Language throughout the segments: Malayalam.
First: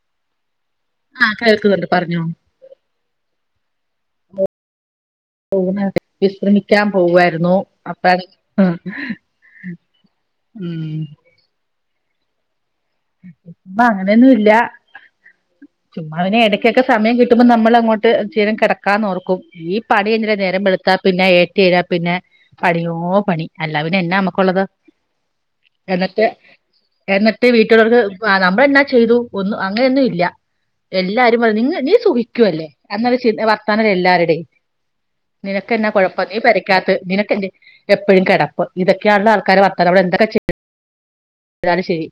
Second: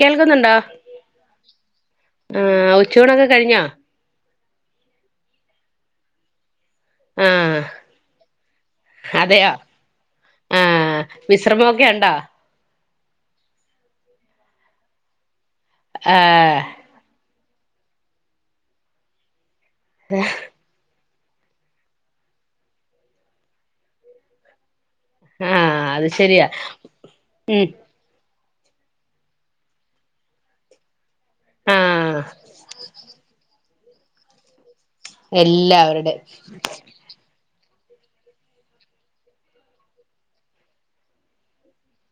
കേൾക്കുന്നുണ്ടോ ആഹ് കേൾക്കുന്നുണ്ട് പറഞ്ഞോ ആഹ ഉച്ചഊണ് ഒക്കെ കഴിഞ്ഞോ? [unintelligible] വിശ്രമിക്കാൻ ആ പോവുായിരുന്നു അപ്പഴാണ് ആഹ് അതെയോ ആ ഉം വിശ്രമൊക്കെ ഉണ്ടോ? ഇപ്പം അങ്ങനെയൊന്നും ഇല്ല ആ ചുമ്മാവിനെ ഇടക്കൊക്കെ സമയം കിട്ടുമ്പോ നമ്മൾ അങ്ങോട്ട് ഇച്ചിരി നേരം കിടക്കാനോർക്കും ഈ പണി കഴിഞ്ഞ നേരം വെളുത്ത് ത്താ പിന്നെ ഏറ്റരാ പിന്നെ പണിയോ പണി അല്ല പിന്ന എന്നാ നമുക്കുള്ളത് ആ അത് എന്നിട്ട് ശരിയാ എന്നിട്ട് ഉം വീട്ടി നമ്മള എന്നാ ചെയ്തു ഒന്നും അങ്ങനെയൊന്നും ഇല്ല എല്ലാരും പറ നി ആ നീ സുഖിക്കൂ അല്ലേ? അന്നൊരു ചി വർത്താനം അല്ലേ എല്ലാരുടെയും നിനക്ക്ന്നാ എല്ലാവരുടെ കൊഴപ്പം നീ പരക്കാത്ത നിനക്ക എന്റെ എപ്പോഴും കിടപ്പ് ഇതൊക്കയുള്ള ആൾക്കാർ വർത്താനം നമ്മൾ എന്തൊക്ക ചെയ്യ എന്നാലും ശരി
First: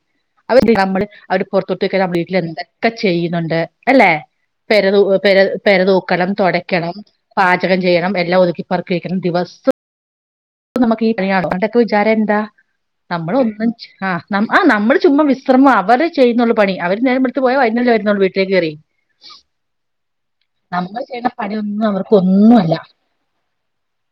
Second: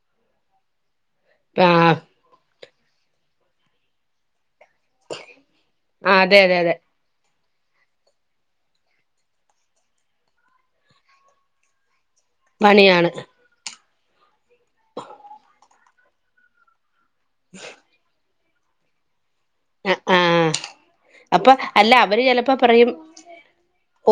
അവ നമ്മള് അവര് ആ പുറത്തോട്ട്ക്ക നമ്മ വീട്ടിൽ എന്താ ഒക്കെ ചെയ്യുന്നുണ്ട് അല്ലെ പെരതു പെര പെരതൂക്കണം അതെ അതെ അതെ തുടക്കണം പാചകം ചെയ്യണം എല്ലാം ഒതുക്കിപ്പറക്കി വെക്കണം ദിവസം പ്പം നമുക്ക്ഈ കയാണോ പണ്ടൊക്കെ വിചാരം എന്താ പണിയാണ് നമ്മള് ഒന്നും ചെ ആ ആ നമ്മള് ചുമ്മാ വിശ്രമം അവര് ചെയ്യുന്നുള്ളൂ പണി അവര് നേരം വെളുത്തുപോയ വൈുന്നല്ലേ വരുന്നുള്ളൂ വീട്ടിലേക്ക് കയറി ആഹ് ആഹ അപ്പൊ പണിയൊന്നും അല്ല അവർക്ക് അവര് ചിലപ്പോ ഒന്നുമല്ല പറയും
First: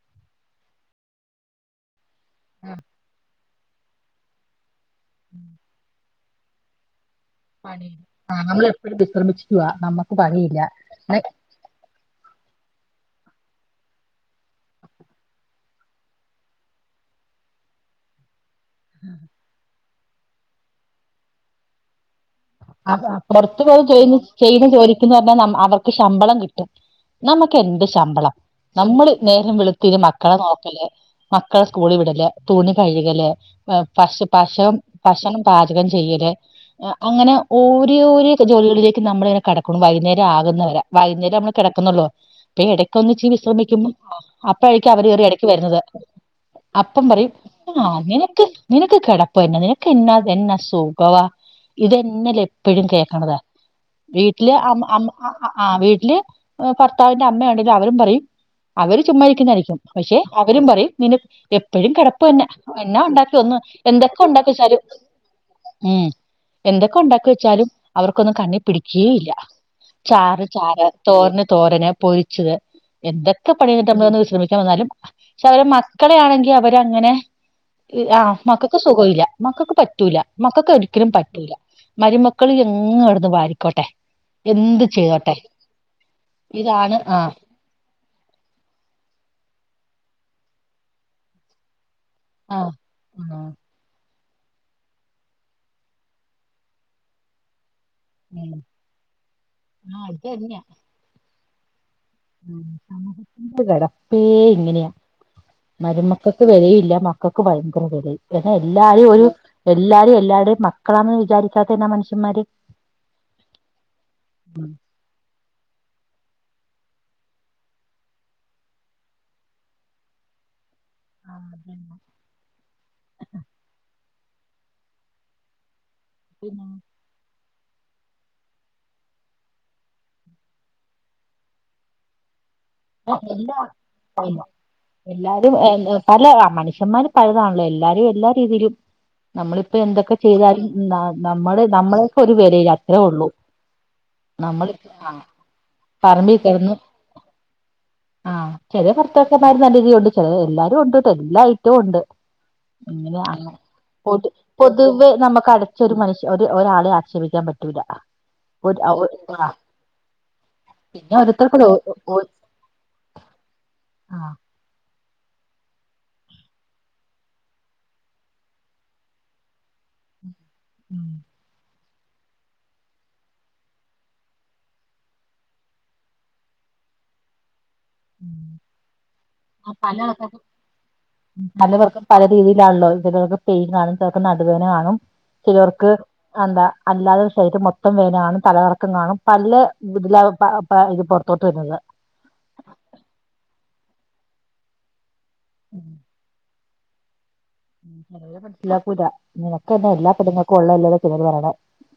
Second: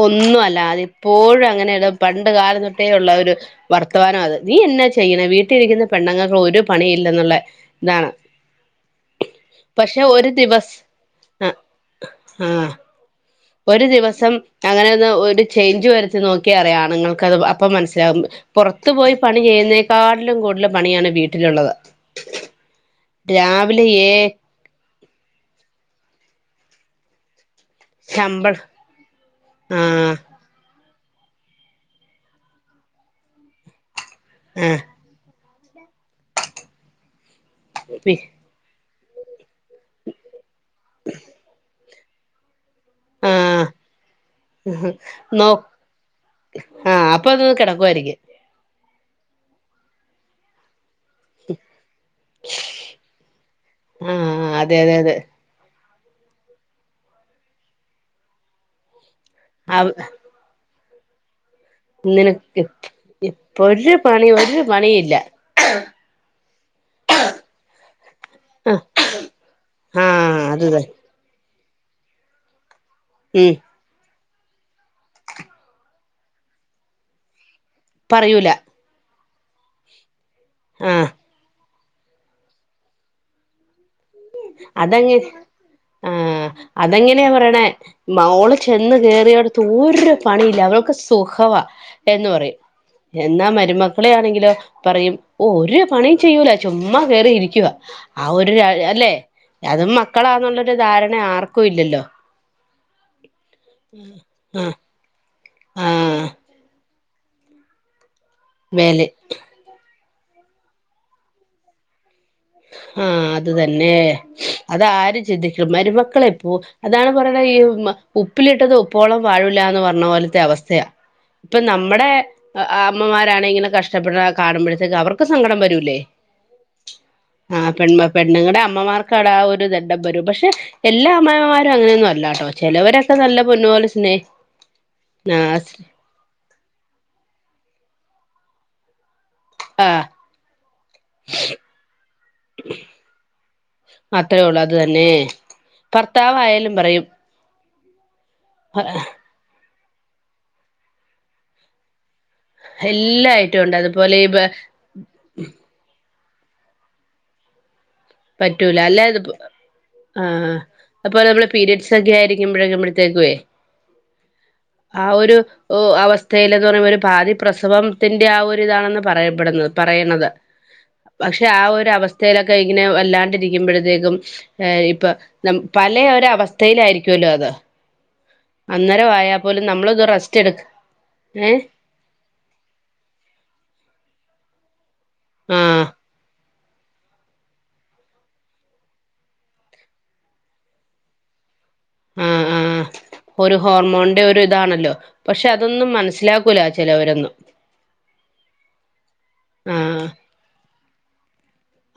ഒന്നും അല്ല അതിപ്പോഴും അങ്ങനെയ പണ്ട് കാലം തൊട്ടേ ഉള്ള ഒരു വർത്തമാനം അത് നീ എന്നാ ചെയ്യണ വീട്ടിലിരിക്കുന്ന പെണ്ണുങ്ങൾക്ക് ഒരു പണി ഇല്ലെന്നുള്ള പണി ആ നമ്മള എപ്പോഴും വിശ്രമിച്ചുവ പക്ഷെ നമ്മുക്ക് പണിയില്ല പിന്നെ ആഹ ഒരു ദിവസം അങ്ങനെ ഒന്ന് ഒരു ചേഞ്ച് വരുത്തി നോക്കി അറിയാം ആണുങ്ങൾക്കത് അപ്പം മനസ്സിലാകും പുറത്തു പോയി പണി ചെയ്യുന്നേക്കാട്ടിലും കൂടുതലും പണിയാണ് വീട്ടിലുള്ളത്. അവ പുറത്തു പോയി രാവിലെ ഏ ചെയ്യുന്ന ചെയുന്ന ചോലിക്ക് ന്ന് പറഞ്ഞാ നമ്മ അവർക്ക് ശമ്പളം കിട്ടും. നമ്മുക്ക് എന്ത് ശമ്പളം ശമ്പള നമ്മള് നേരം വെളുത്തി ആഹ് മക്കളെ നോക്കല് മക്കളെ സ്കൂളി വിടല് തുണി കഴുകല് പശ പശം ആഹ് ഭക്ഷണം പാചകം ചെയ്യല് അങ്ങനെ പി ഓരോര് അടുത്ത ജോലികളിലേക്ക് നമ്മള ഇങ്ങനെ കടക്കണു വൈന്നേരം ആകുന്നവരെ വൈകുന്നരം നമ്മള് കിടക്കുന്നുള്ളോ ഇപ്പ ഇടക്ക ഒന്നിച്ച ആഹ് വിശ്രമിക്കുപ്പ അപ്പഴേക്കും അവര് കയറി ഇടയ്ക്ക് നോ വരുന്നത് അപ്പം ആഹ് അപ്പൊ പറയും അത് ആ കിടക്കുവായിരിക്കും നിനക്ക് നിനക്ക് കിടപ്പന്ന നിനക്ക് എന്ന എന്നാ സുഖവ ഇത് തന്നെല്ലെ എ എപ്പഴും കേക്കണതാ ആഹ് വീട്ടില് അതെ അം അതെ അം അതെ അ ആഹ് വീട്ടില് ഭർത്താവിന്റെ അമ്മ ഉണ്ടെങ്കും അവരും പറയും അവര് ചുമ്മാ ഇരിക്കുന്നതായിരിക്കും അവ പക്ഷെ അവരും പറയും നിന എപ്പഴും കിടപ്പുന്നെ നിനക്ക് എന്നാ ഉണ്ടാക്കി ഒന്ന് ഇപ്പൊ ഒരു എന്തൊക്കെ പണി ഒരു ഉണ്ടാക്കിവെച്ചാലും പണിയില്ല ഉം എന്തൊക്കെ ഉണ്ടാക്കി വെച്ചാലും അവർക്കൊന്നും കണ്ണി ആഹ് പിടിക്കുകേ ഇല്ല ആഹ് ചാറ് അത് തന്നെ ചാറ് തോരന് തോരന് പൊരിച്ചത് എന്തൊക്കെ ഉം പണി കഴിഞ്ഞിട്ട് നമ്മൾന്ന് വിശ്രമിക്കാൻ വന്നാലും പക്ഷെ അവര് മക്കളൊണെങ്കിൽ അവര അങ്ങനെ ആ മക്ക പറയൂല മക്കൾക്ക് സുഖല്ല മക്കൾക്ക് പറ്റൂല മക്കൾക്ക് ഒരിക്കലും ആഹ് പറ്റൂല മരുമക്കൾ എങ്ങങ് ഇടുന്ന് വാരിക്കോട്ടെ എന്ത് അതെങ്ങെ ചെയ്തോട്ടെ ആഹ ഇതാണ് ആ അതെങ്ങനെയാ പറയണ മോള് ചെന്ന് കയറിയടുത്ത് ഒരു പണിയില്ല അവൾക്ക് സുഖവാ എന്ന് പറയും ആ ആ എന്നാ മരുമ ളെ ണെങ്കിലോ പറയും ഓ ഒരു പണിയ ചെയ്യൂല ചുമ്മ കേറി ഇരിക്കവാ ആ ഒരു ഉം ല്ലേ അതും ആ അത് തന്നെയാ മക്കളാന്നുള്ളൊരു ധാരണ ആർക്കുല്ലല്ലോ [unintelligible] കിടപ്പേ ആഹ് ഇങ്ങനെയാ ആഹ് മരുമക്കൾക്ക് വെര ല്ല മക്കക്ക് ഭയങ്കര വിലെ എല്ലാരു വേല് ഒരു എല്ലാരും എല്ലാരുടെയും മക്കളാണെന്ന് വിചാരിച്ചാത്തന്ന മനുഷ്യന്മാര് ആഹ് അത് തന്നെ അതാരും ചിന്തിക്കും മരുമക്കളെപ്പോ അതാണ് പറയുന്നത്ത് ഈ ഉപ്പിലിട്ടത് ഉപ്പോളം വാഴൂല്ലന്ന് പറഞ്ഞപോലത്തെ അവസ്ഥയാ. ആഹ് പ്പൊ അതന്നെ. നമ്മുടെ അമ്മമാരാണെങ്കിലെ കഷ്ടപ്പെടുന്ന കാണുമ്പോഴത്തേക്ക് അവർക്ക് സങ്കടം വരൂല്ലേ? [inaudible] ആഹ് പെൺമ പെണ്ണുങ്ങടെ അമ്മമാർക്കാട ആ ഒരു ദണ്ണം വരും പക്ഷെ എല്ലാ അമ്മയിമാരും അങ്ങനെന്നും അല്ലട്ടോ ചിലവരൊക്കെ നല്ല എല്ലാ പൊന്നു പോലെ സ്നേ ആഹ് അല്ല മനുഷ്യന്മാര് പലതാണല്ലോ എല്ലാരും എല്ലാ രീതിയിലും നമ്മളിപ്പോ ആഹ് എന്തൊക്കെ ചെയ്താലും നമ്മുടെ നമ്മളൊക്കെ ഒരു വിലയില്ല അത്രഉള്ളൂ അത്രേ ഉള്ളൂ അത് നമ്മളീ തന്നെ ആഹ് ഭർത്താവായാലും പറമ്പികിടന്നു പറയും ആഹ് ചെല ഭർത്താക്കന്മാരും നല്ല രീതിയുണ്ട് ചെലത് എല്ലാരും ഉണ്ട് എല്ലാ ഐറ്റവും ഉണ്ട് എല്ലാ ഇങ്ങനെങ്ങനെ ഐറ്റം ഉണ്ട് അതുപോലെ ഈ പോട്ട്പോട്ട് [unintelligible] നമുക്ക് അടച്ചൊരു മനുഷ്യ ഒരാളെ ആക്ഷേപിക്കാൻ പറ്റൂല. ഒരു പറ്റൂല അല്ല ത്പ്പോ ആഹ് ആഹ് പിന്നെ അപ്പോ ഒരു നമ്മെള് ഓരോരുത്തർക്കും പീരയഡ്സക്കെ ആയിരി [unintelligible] ആഹ് ആ ഒരു ഓ അവസ്ഥയിയില എന്ന് പറയുമ്പോ ഒരു പാതി പ്രസവത്തിന്റെ ആ ഒരുരിതാണെന്ന് പറയപ്പെടുന്നത് പറയുന്നത് പക്ഷെ ആ ഒരവസ്ഥയിലൊക്കെ ഇങ്ങനെ വല്ലാണ്ടിരിക്കുമ്പോഴത്തേക്കും ഇപ്പ നമ്പല ഒരവസ്ഥയിലായിരിക്കുമല്ലോ അത് ഉം അന്നേരമായാൽ പോലും നമ്മളെ പല ഇത ആൾക്കാർക്കും റസ്റ്റ് എടുക്ക ഏഹ് പലവർക്കും പല രീതിയിലാണല്ലോ ചിലർക്ക് പെയിൻ കാണും ചിലർക്ക് നടുവേന കാണും ആഹ് ചിലവർക്ക് എന്താ? അല്ലാതെ ശരീരം മൊത്തം വേന കാണും തലകറക്കം കാണും പല ഇതില പ ഇത് പുറത്തോട്ട് വരുന്നത് ആഹ് ആഹ് ഒരു ഹോർമോണിന്റെ ഒരു ഇതാണല്ലോ പക്ഷെ അതൊന്നും മനസ്സിലാക്ക കൂലാ ചിലോറൊന്നും യേ മനസ്സിലാക്കൂല നിനക്ക് എന്നെ ആഹ് എല്ലാ പെങ്ങൾക്കും ഉള്ളതല്ലാതതന്ന് പറയണേ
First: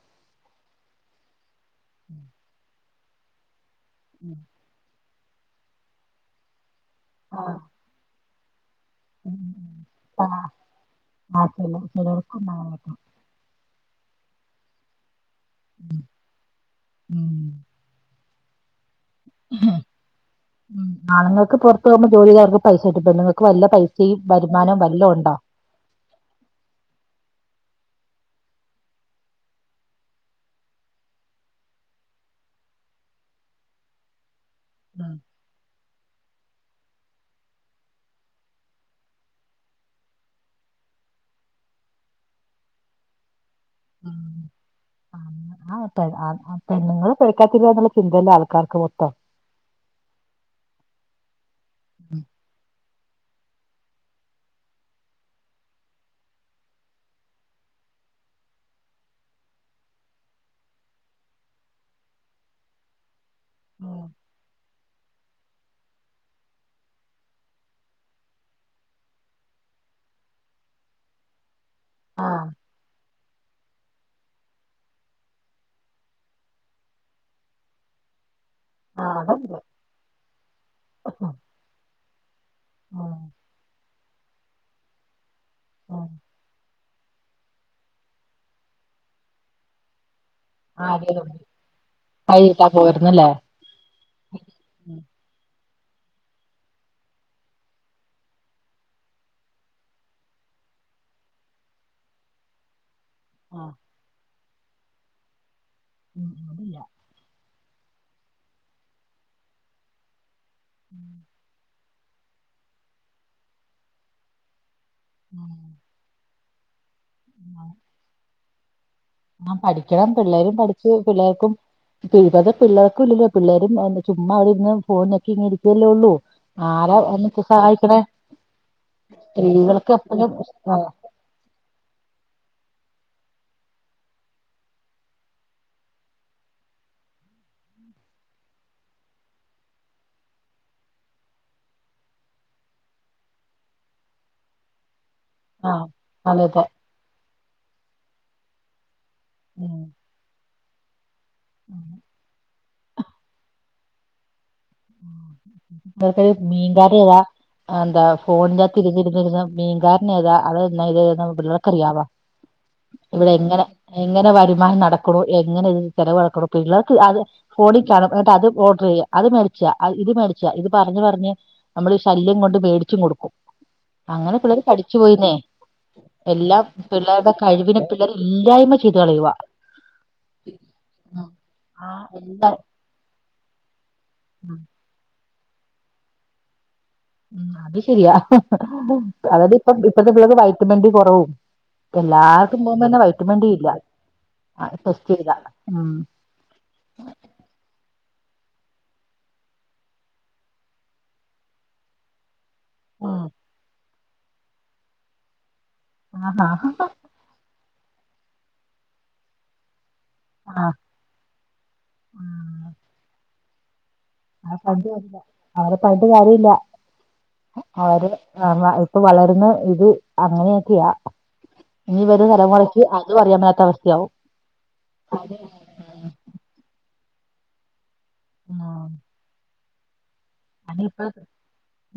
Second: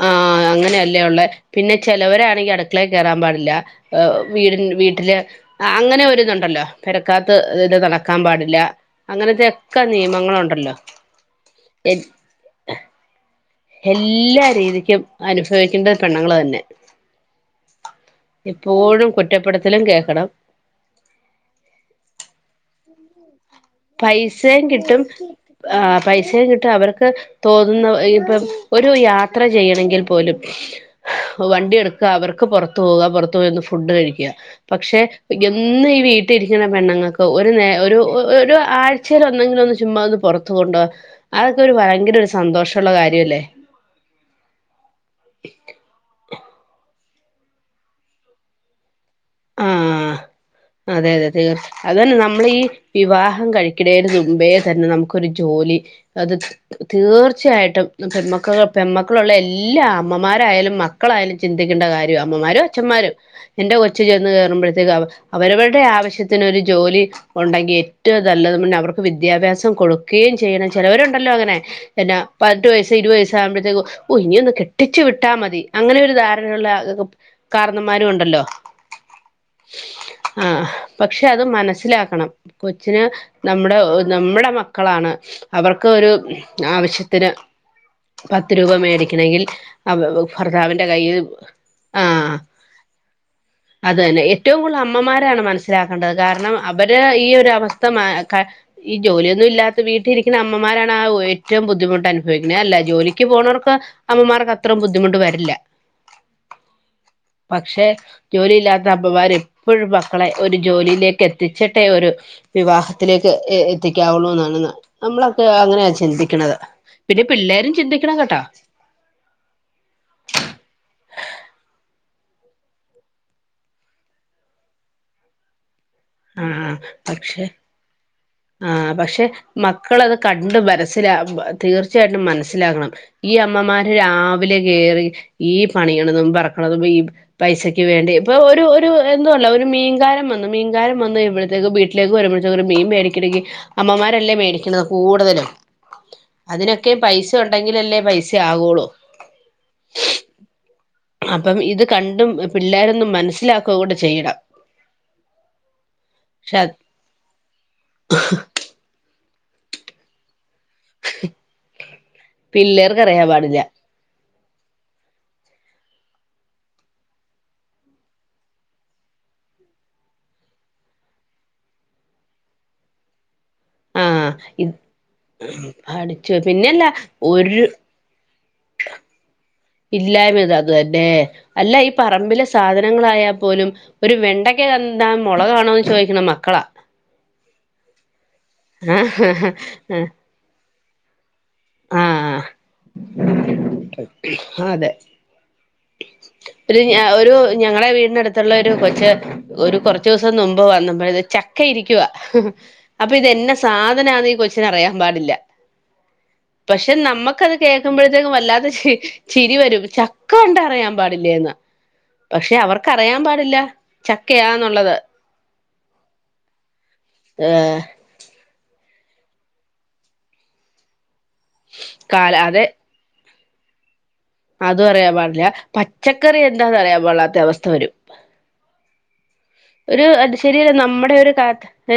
ആഹ് അങ്ങനെയ അല്ലേ ഉള്ളെ പിന്നെ ചെിലവരാണെങ്കിൽ അടുക്കളേ കയറാൻ പാടില്ല വീടി വീട്ടില് അങ്ങനെ ഒരിതുണ്ടല്ലോ പെരക്കാത്ത് ആഹ് ഇത് നടക്ക ക്കാൻ പാടില്ല അങ്ങനത്തെക്കെ ആഹ് നിയമങ്ങളുണ്ടല്ലോ ആഹ് എ ചിലർക്കുണ്ടാവും എല്ലാ രീതിക്കും അനുഭവിക്കേണ്ട പെണ്ണുങ്ങള് തന്നെ ഉം എപ്പോഴും കുറ്റപ്പെടുത്തലും കേൾക്കണം ഉം ആണുങ്ങൾക്ക് പുറത്ത പോകുമ്പോ ജോലിക്കാർക്ക് പൈസ കിട്ടും നിങ്ങൾക്ക് വല്ല പൈസയും വരുമാനവും വല്ല ഉണ്ടോ ആഹ് പൈസയും കിട്ടും അവർക്ക് തോന്നുന്ന ഇപ്പം ഒരു യാത്ര ചെയ്യണെങ്കിൽ പോലും വണ്ടി എടുക്കുക അവർക്ക് പുറത്തു പോക പുറത്തു പോയി ഫുഡ് കഴിക്കുക പക്ഷെ ഉം എന്നും ഈ വീട്ടിലരിക്കുന്ന പെണ്ണുങ്ങൾക്ക് ഒരു നേ ഒരു ആഴ്ചയിൽ ഒന്നെങ്കിലും ഒന്ന് ചചുമ്മാ ഒന്ന് പുറത്തു കൊണ്ട് പോവുക അതൊക്കെ ഒരു ഭയങ്കര ഒരു സന്തോഷള്ള കാര്യല്ലേ ഉം ആണ്. ആ പെണ്ങ്ങള് പേരക്കാക്കക്കാത്തിരിന്നുള്ള ചിന്തയല്ലേ ആൾക്കാർക്ക് മൊത്തം. ആഹ് അതെ അതെ തീർച്ചയ അത തന്നെ നമ്മളീ വിവാഹം കഴിക്കണെന്റെ മുമ്പേ തന്നെ നമുക്കൊരു ജോലി അത് തീർച്ചയായിട്ടും പെൺമക്കൾ പെന്മക്കളുള്ള എല്ലാ അമ്മമാരായാലും മക്ക് മക്കളായാലും ചിന്തിക്കണ്ട കാര്യംവാ അമ്മമാരും അഛന്മാരും എന്റെ കൊ ച് ചന്ന് കയറുമ്പോഴത്തേക്ക് അവരവരുടെ ആവശ്യത്തിനൊരു ജോലി ഉണ്ടെങ്കി ഏറ്റവും നല്ലത് മുന്നെ അവർക്ക് വിദ്യാഭ്യാസം കൊടുക്കുകയും ചെയ്യണം ചിലവരുണ്ടല്ലോ അങ്ങനെ എന്നാ ആഹ് പതിനെട്ട് വയസ്സ് ഇരുപത് വയസ്സ് ആകുമ്പോഴത്തേക്കും ഓ ഇനി ഒന്ന് കെട്ടിച്ചു വിട്ടാ മതി അങ്ങനെരു ധാരണയുള്ള കാരണന്മാരും ഉണ്ടല്ലോ ആഹ് ആഹ് പക്ഷെ അത് മനസ്സിലാക്കണം കൊച്ചിന് നമ്മുടെ നമ്മുടെ മക്കളാണ് അവർക്ക് ഒരു ആവശ്യത്തിന് പത്ത് രൂപ മേടിക്കണെങ്കിൽ അ ഭർത്താവിന്റെ കൈയിൽ ആഹ് ഇത്ത പോയിരുന്നല്ലേ അത് തന്നെ ഏറ്റവും കൂടുതൽ ഉം അമ്മമാരാണ് മനസ്സിലാക്കേണ്ടത് കാരണം അവര് ഈ ഒരു അവസ്ഥ ഈ ജോലിയൊന്നും ഇല്ലാത്ത വീട്ടിലിരിക്കുന്ന അമ്മമാരാണ് ആ ഏറ്റവും ബുദ്ധിമുട്ട് അനുഭവിക്കുന്നത് അല്ലേ ജോലി ക്ക് ആഹ് പോണവർക്ക് അമ്മമാർക്ക് അത്രയും ബുദ്ധിമുട്ട് വരില്ല ഉം ഇല്ല പക്ഷെ ജോലിയില്ലാത്ത അമ്മമാര് എപ്പോഴും മക്കളെ ഒരു ജോലിയിലേക്ക് എത്തിച്ച് ഒരു വിവാഹത്തിലേക്ക് എത്തിക്കാവുള്ളൂ എന്നാണ് നമ്മളൊക്കെ ഉം. അങ്ങനെയ ചിന്തിക്കണത് പിന്നെ പിള്ളേരും ചിന്തിക്കണം കേട്ടോ ആഹ് പഠിക്കണം പിള്ളേരും പഠിച്ചു പിള്ളേർക്കും ഇവിടെ പിള്ളേർക്കും ഇല്ലല്ലോ പിള്ളേരും ചുമ്മാ അവിടെ ഇരുന്ന് ഫോൺ ഞെക്കി ഇങ്ങനെ ഇരിക്കല്ലേ ഉള്ളൂ ആരാ എന്നിട്ട് സഹായിക്കണേ ആഹ് പക്ഷെ സ്ത്രീകൾക്ക് മക്കളത് കണ്ട് എപ്പഴും മനസ്സില തീർച്ചയായിട്ടും മനസ്സിലാക്കണം ഈ അമ്മമാര് രാവിലെ കേറി ഈ പണിയണതും പറക്കണതും ഈ പൈസക്ക് വേണ്ടി ഇപ്പൊ ഒരു ഒരു എന്തുമല്ല ഒരു മീൻകാരൻ വന്നു മീൻ എല്ലാരും വന്നു കഴിയുമ്പോഴത്തേക്കും വീട്ടിലേക്ക് വരുമ്പോഴത്തേക്കും ഒരു മീൻ മേടിക്കണെങ്കിൽ അമ്മമാരല്ലേ മേടിക്കുന്നത് കൂടുതലും ആഹ് അതെ അതെ ഒക്കെ പൈസ ഉണ്ടെങ്കിൽ അല്ലേ പൈസ ആകുള്ളൂ ഉ അപ്പം ഇത് കണ്ടും പിള്ളേരൊന്നും മനസ്സിലാക്കുക കൂടി ചെയ്യുക അത് പക്ഷെ മീൻകാര് ദാ അന്ത ഫോൺ തിരിഞ്ഞിരിരുന്ന മീൻ കാർ പിന്നെതാ അതല്ലാ ഇതെതാന്ന് പിള്ളേർക്കറിയവാ പിള്ളേർക്ക് അറിയാൻ ഇവിടെ പാടില്ല എങ്ങനെ എങ്ങനെ വരുമാനം നടക്കണു എങ്ങനെ ഇത് ചെലവാക്കണോ പിള്ളേർക്ക് അത് ഫോണിൽ കാണാ എന്നിട്ട് അത് ഓർഡർ ചെയ്യുക അത് മേ മ ഇത് മേടിച്ച ഇത് പറഞ്ഞു പറഞ്ഞ് നമ്മള് ശല്യം കൊണ്ട് മേടിച്ചു കൊടുക്കും ആഹ് അങ്ങനെ പിള്ളേര് ഇത് പഠിച്ചു പോയിന്നേ പഠിച്ചു എല്ലാം പിന്നെല്ല പിള്ളേരുടെ ഒരു കഴിവിന് പിള്ളേർ ഇല്ലായ്മ ചെയ്ത് കളയുവ ഇല്ലായ്മ അത് തന്നെ അല്ല ഈ ആഹ് പറമ്പിലെ എല്ലാ സാധനങ്ങളായാൽ പോലും ഒരു ഉം വെണ്ടക്ക കണ്ടാൽ മുളക് ആണോന്ന് ചോദിക്കണ മക്കളാ അത് ശരിയാ ആഹ് അതിപ്പ ഇപ്പളത്തെ പിള്ളേർക്ക് വയറ്റ വണ്ടി കുറവും ആഹ് എല്ലാർക്കും പോകുമ്പ തന്നെ വൈറ്റുമണ്ടി ഇല്ല അതെ ടെസ്റ്റ് ചെയ്ത ഉം ഒരു ഞ ഒരു ഞങ്ങടെ വീടിനടുത്തുള്ള ഒരു കൊച്ച് ഒരു കൊറച്ച് ദിവസം മുമ്പ് വന്നപ്പഴ് ചക്ക ഇരിക്കുവാ അപ്പൊ ഇതെന്ന സാധനണ് ഈ കൊച്ചിന് അറിയാൻ പാടില്ല ആഹ് ആഹ് താമസം പക്ഷെ നമ്മുക്കത് കേൾക്കുമ്പോഴത്തേക്കും വല്ലാത്ത ചിരി വരും ചക്ക ആ ഉണ്ടറിയാം പാടില്ലന്ന് പക്ഷെ അവർക്കറിയാൻ പാടില്ല അവര് പണ്ട് ചക്കയാന്നുള്ളത് കല്ല അവരെ പറഞ്ഞിട്ട് കാര്യല്ല ഏ അവര് ആഹ് ഇപ്പൊ വളർന്ന് ഇത് അങ്ങനെയൊക്കയാ ഇനി വരും കാല അതെ തലമുറക്ക് അതും അറിയാൻ മേലാത്ത അവസ്ഥയാവും അതും അറിയൻ പാടില്ല പച്ചക്കറി എന്താന്ന് അറിയാൻ പാടില്ലാത്ത അവസ്ഥ വരും ആഹ് ഒരു ശരിയല്ല അതിപ്പോ നമ്മുടെ ഒരു കാ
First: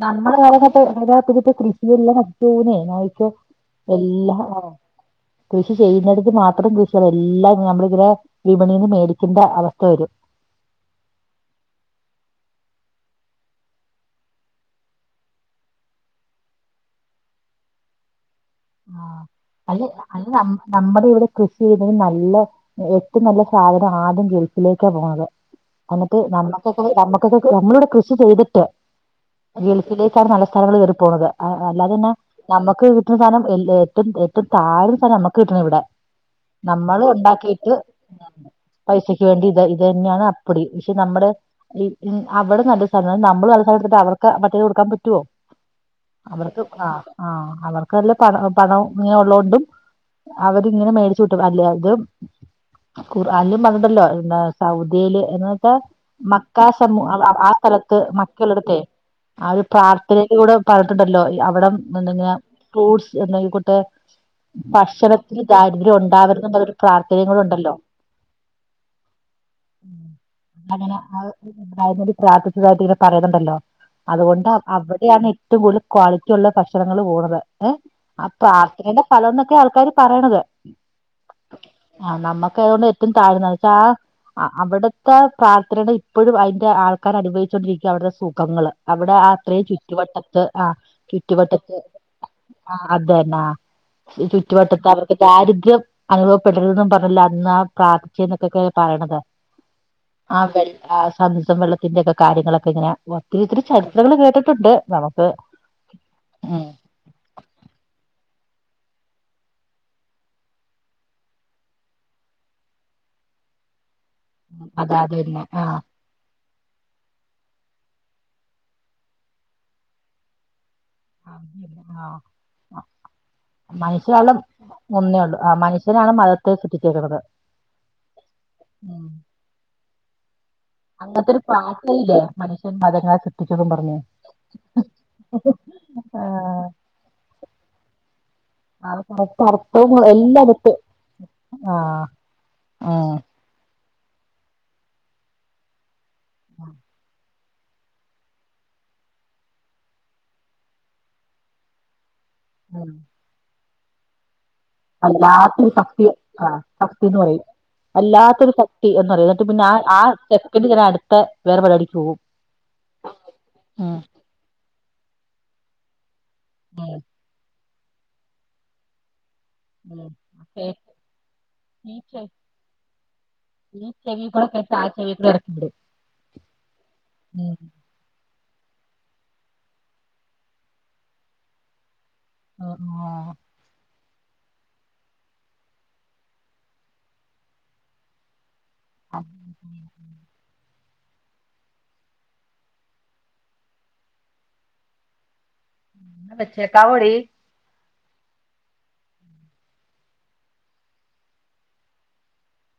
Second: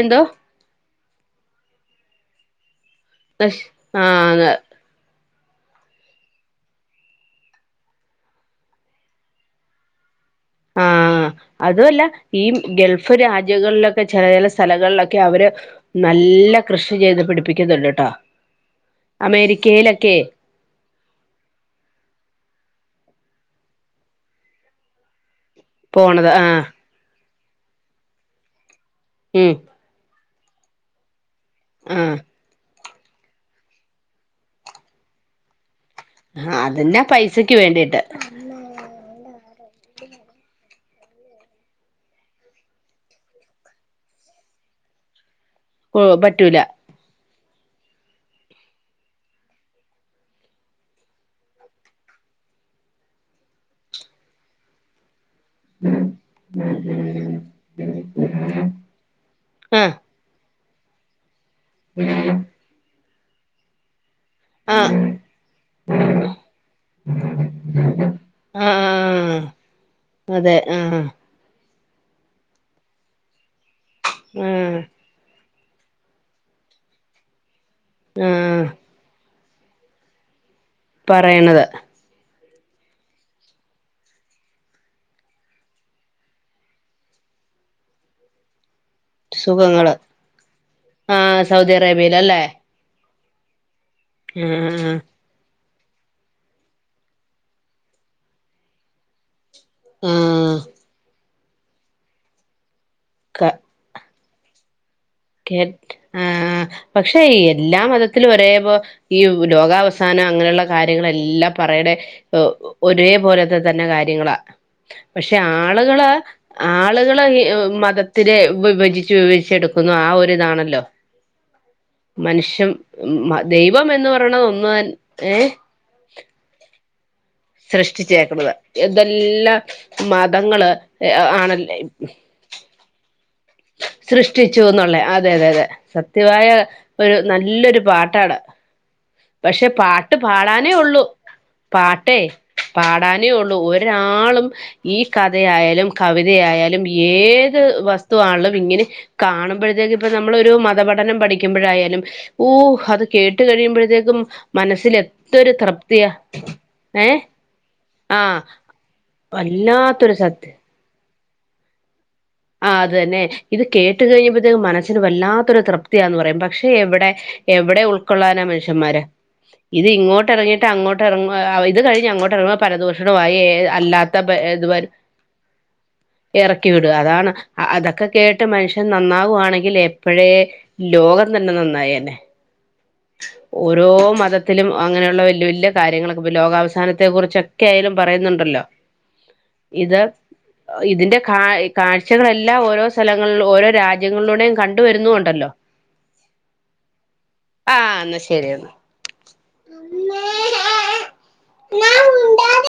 എന്തോ നമ്മുടെ കാല തപ്പ കൃഷിയല്ല [unintelligible] എല്ലാം ആ കൃഷി ചെയ്യുന്നടത്ത് മാത്രം കൃഷി എല്ലാം നമ്മള് ഇങ്ങനെ വിപണിന്ന് മേടിക്കേണ്ട അവസ്ഥ വരും ആഹ് അതുവല്ല ഈ ഗൾഫ് രാജ്യങ്ങളിലൊക്കെ ചെല ചെല സ്ഥലങ്ങളിലൊക്കെ അവര് നല്ല കൃഷി ചെയ്ത് പിടിപ്പിക്കുന്ന്ണ്ട്ട്ടോ ആഹ് അല്ല അല്ല [unintelligible] ന നമ്മുടെ ഇവിടെ കൃഷി ചെയ്തെ നല്ല ഏറ്റവും നല്ല സാധനം ആദ്യം ഗൾഫിലേക്കാ പോവുന്നത് എന്നിട്ട് പോണത് ആഹ് നമ്മക്കൊക്കെ നമ്മക്കൊക്കെ നമ്മളിവടെ കൃഷി ചെയ്തിട്ട് ഉം ഗൽഫിലേക്കാണ് നല്ല സാനങ്ങള് കേറി പോണത് അ അല്ലാതെന്ന ആഹ് ഞമ്മക്ക് കിട്ടുന്ന സാനം ഏറ്റോം ഏററ്റോം താഴ്ന്ന സാനവാ നമ്മക്ക് കിട്ടണെ ഇവടെ അതിന്റെ നമ്മള് പൈസക്ക് ഒണ്ടാക്കിട്ട് വേണ്ടിട്ട് പൈസക്ക് വേണ്ടി ഇത് ഇത് തന്നെയാണ് അപ്പടി പക്ഷെ നമ്മുടെ അവടെ നല്ലൊരു [unintelligible] നമ്മള് നല്ല സാനത്ത്ട്ട് അവർക്ക് മറ്റേത് കൊടുക്കാൻ പറ്റുവോ ഓ പറ്റൂല അവർക്ക് ആ ആ അവർക്ക് നല്ല പണ പണം ഇങ്ങനെ ഉള്ളതുകൊണ്ടും അവരിങ്ങനെ മേടിച്ചു കൂട്ടും അല്ലെ അതും ഖുറാനിലും പറഞ്ഞ്ണ്ടല്ലോ [unintelligible] സൗദി യില് എന്ന വച്ചാ മക്കാ സമൂഹ ആ സ്ഥലത്ത് മക്കളട്ത്തെ ആ ഒരു ആഹ് പ്രാർത്ഥനയുടെ കൂടെ [unintelligible] ട്ടുണ്ടല്ലോ അവടെ എന്തങ്ങേ ഫ്രൂട്ട്സ് [unintelligible] ആഹ് പക്ഷണത്തിന് ദാരിദ്ര്യം ഒണ്ടാവരുത് എന്നൊരു പ്രാർത്ഥനേം കൂടെ ഒണ്ടല്ലോ ആഹ് ഉം അങ്ങനെ ആഹ് [unintelligible] പ്രാർത്ഥിച്ചതായിട്ട് ഇങ്ങനെ പറയുന്നുണ്ടല്ലോ അതുകൊണ്ട് ആഹ് അവടെയാണ് ഏറ്റോം കൂടുതല് ക്വാളിറ്റി ഒള്ള ഭക്ഷണങ്ങൾ പോണത് ഏഹ് ആ ആഹ് പ്രാർത്ഥനടെ ഫലന്നൊക്കെ ആൾക്കാര് പറയണത് പറയണത് ആഹ് നമ്മക്ക് അതുകൊണ്ട് ഏറ്റും താഴ്ന്നത് ആഹ് ആഹ് അവിടുത്തെ പ്രാർത്ഥനയോടെ ഇപ്പോഴും അതിന്റെ ആൾക്കാര് അനുഭവിച്ചോണ്ടിരിക്കാണ് അവിടെ സുഖങ്ങള് അവിടെ അത്രയും സുഖങ്ങള് ചുറ്റുവട്ടത്ത് ആഹ ചുറ്റുവട്ടത്ത് വെയിലല്ലേ ആഹ്‌ അതന്നാ അഹ് ചുറ്റുവട്ടത്ത് ആഹ് അവർക്ക് ദാരിദ്ര്യം അനുഭവപ്പെടരുതും പറഞ്ഞില്ല അന്നാ പ്രാർഥിച്ച് എന്നൊക്കെ പറയണത് ആഹ് വെള ആഹ്‌ സംസം വെള്ളത്തിന്റെക്കെ കാര്യങ്ങളെക്കെ ഇങ്ങനെ ഒത്തിരി ക ഒത്തിരി ചരിത്രങ്ങൾ കേട്ടിട്ടുണ്ട് [unintelligible] ആ ഉം പക്ഷെ ഈ എല്ലാ മതത്തിലും ഒരേപോ ഈ ലോകാവസാനം അങ്ങനെയുള്ള കാര്യങ്ങളെല്ലാം പറയണെ ഏഹ് ഒരേ പോലത്തെ തന്നെ കാര്യങ്ങളാ അതാ പഷേ അതന്നെ ആ ആളുകള് ആളുകൾ മതത്തിനെ വിഭജിച്ച് വിഭജിച്ചെടുക്കുന്നു ആ ഒരിതാണല്ലോ ആ മനുഷം ദൈവം എന്ന് മനുഷ്യരാണ് പറയണത് ഒന്ന് ഒന്നേ ഉള്ളൂ ഏഹ് ആ മനുഷ്യനാണ് [unintelligible] സൃഷ്ടിച്ചേക്കണത് സൃഷ്ടിച്ചേക്കണത് ഉം എന്തെല്ലാം മതങ്ങള് ആണ മനഷ്യൻ [unintelligible] സൃഷ്ടിച്ചുന്നുള്ളേ അതെ അതെ അതെ സത്യമായ ഒരു നല്ലൊരു പാട്ടാണ് അത് കറക്റ്റ് പക്ഷെ അർത്ഥവും പാട്ട് പാടാനേ എല്ലായിടത്ത് ഉള്ളൂ ആ പാട്ടേ ഉം പാടാനേ ഒള്ളൂ ഒ രാളും ഈ കഥയായാലും കവിതയായാലും ഏത് വസ് തു ആണേലും ഇങ്ങനെ കാണുമ്പോഴത്തേക്കും ഇപ്പ നമ്മളൊരു മതപഠനം പഠിക്കുമ്പോഴായാലും ഓ ഉം. അത് കേട്ട് കഴിയുമ്പോഴത്തേക്കും മനസ്സിൽ എത്തൊരു വല്ലാത്തൊരു ശക്തി തൃപ്തിയാ ആ ശക്തി ഏ എന്ന് പറയും ആ വല്ലാത്തൊരു ശക്തി ശരീരത്ത് പിന്നെ ആ ആ വല്ലാത്തൊരു സത്യ സെക്കൻഡ് ഞാൻ അടുത്ത വേറെ പരിപാടിക്ക് പോവും ആഹ് അതന്നെ ഇത് കേട്ട കഴിയുമ്പത്തേക്കും മനസ്സിന് വല്ലാത്തരു തൃപ്തിയാന്ന് പറയും പക്ഷെ എവിടെ എവിടെ ഉൾക്കൊള്ളാനാ മനുഷ്യന്മാര് ഇത് ഉം. ഇങ്ങോട്ട് ഓക്കേ. ഇറങ്ങിയിട്ട് അങ്ങോട്ട് ഇറങ്ങ ഇത് ഈ കഴിഞ്ഞ് ചെ- അങ്ങോട്ട ഇറങ്ങപോൾ പലദൂഷണമായി ഈ ചെവി അല്ലാത്ത കൂടെ ഇത് [unintelligible] ഇറക്കി വിടുക അതാണ് ഉം. അ- അതൊക്കെ കേട്ട് മനുഷ്യൻ നന്നാകുവാണെങ്കിൽ എപ്പോഴേ ലോകം തന്നെ നന്നായിന ആഹ് ആഹ് [inaudible] ഓരോ മതത്തിലും അങ്ങനെയുള്ള വലിയ വലിയ കാര്യങ്ങളൊക്കെ ഇപ്പ ലോകാവസാനത്തെ കുറിച്ചൊക്കെ ആയാലും പറയുന്നുണ്ടല്ലോ ഇത് ഇതിന്റെ കാ കാഴ്ചകളെല്ലാം ഓരോ സ്ഥലങ്ങളിൽ ഓരോ രാജ്യങ്ങളിലൂടെയും കണ്ടുവരുന്നുണ്ടല്ലോ വച്ചേക്കാവോടി ആഹ എന്നാ ശരി എന്നാൽ [unintelligible]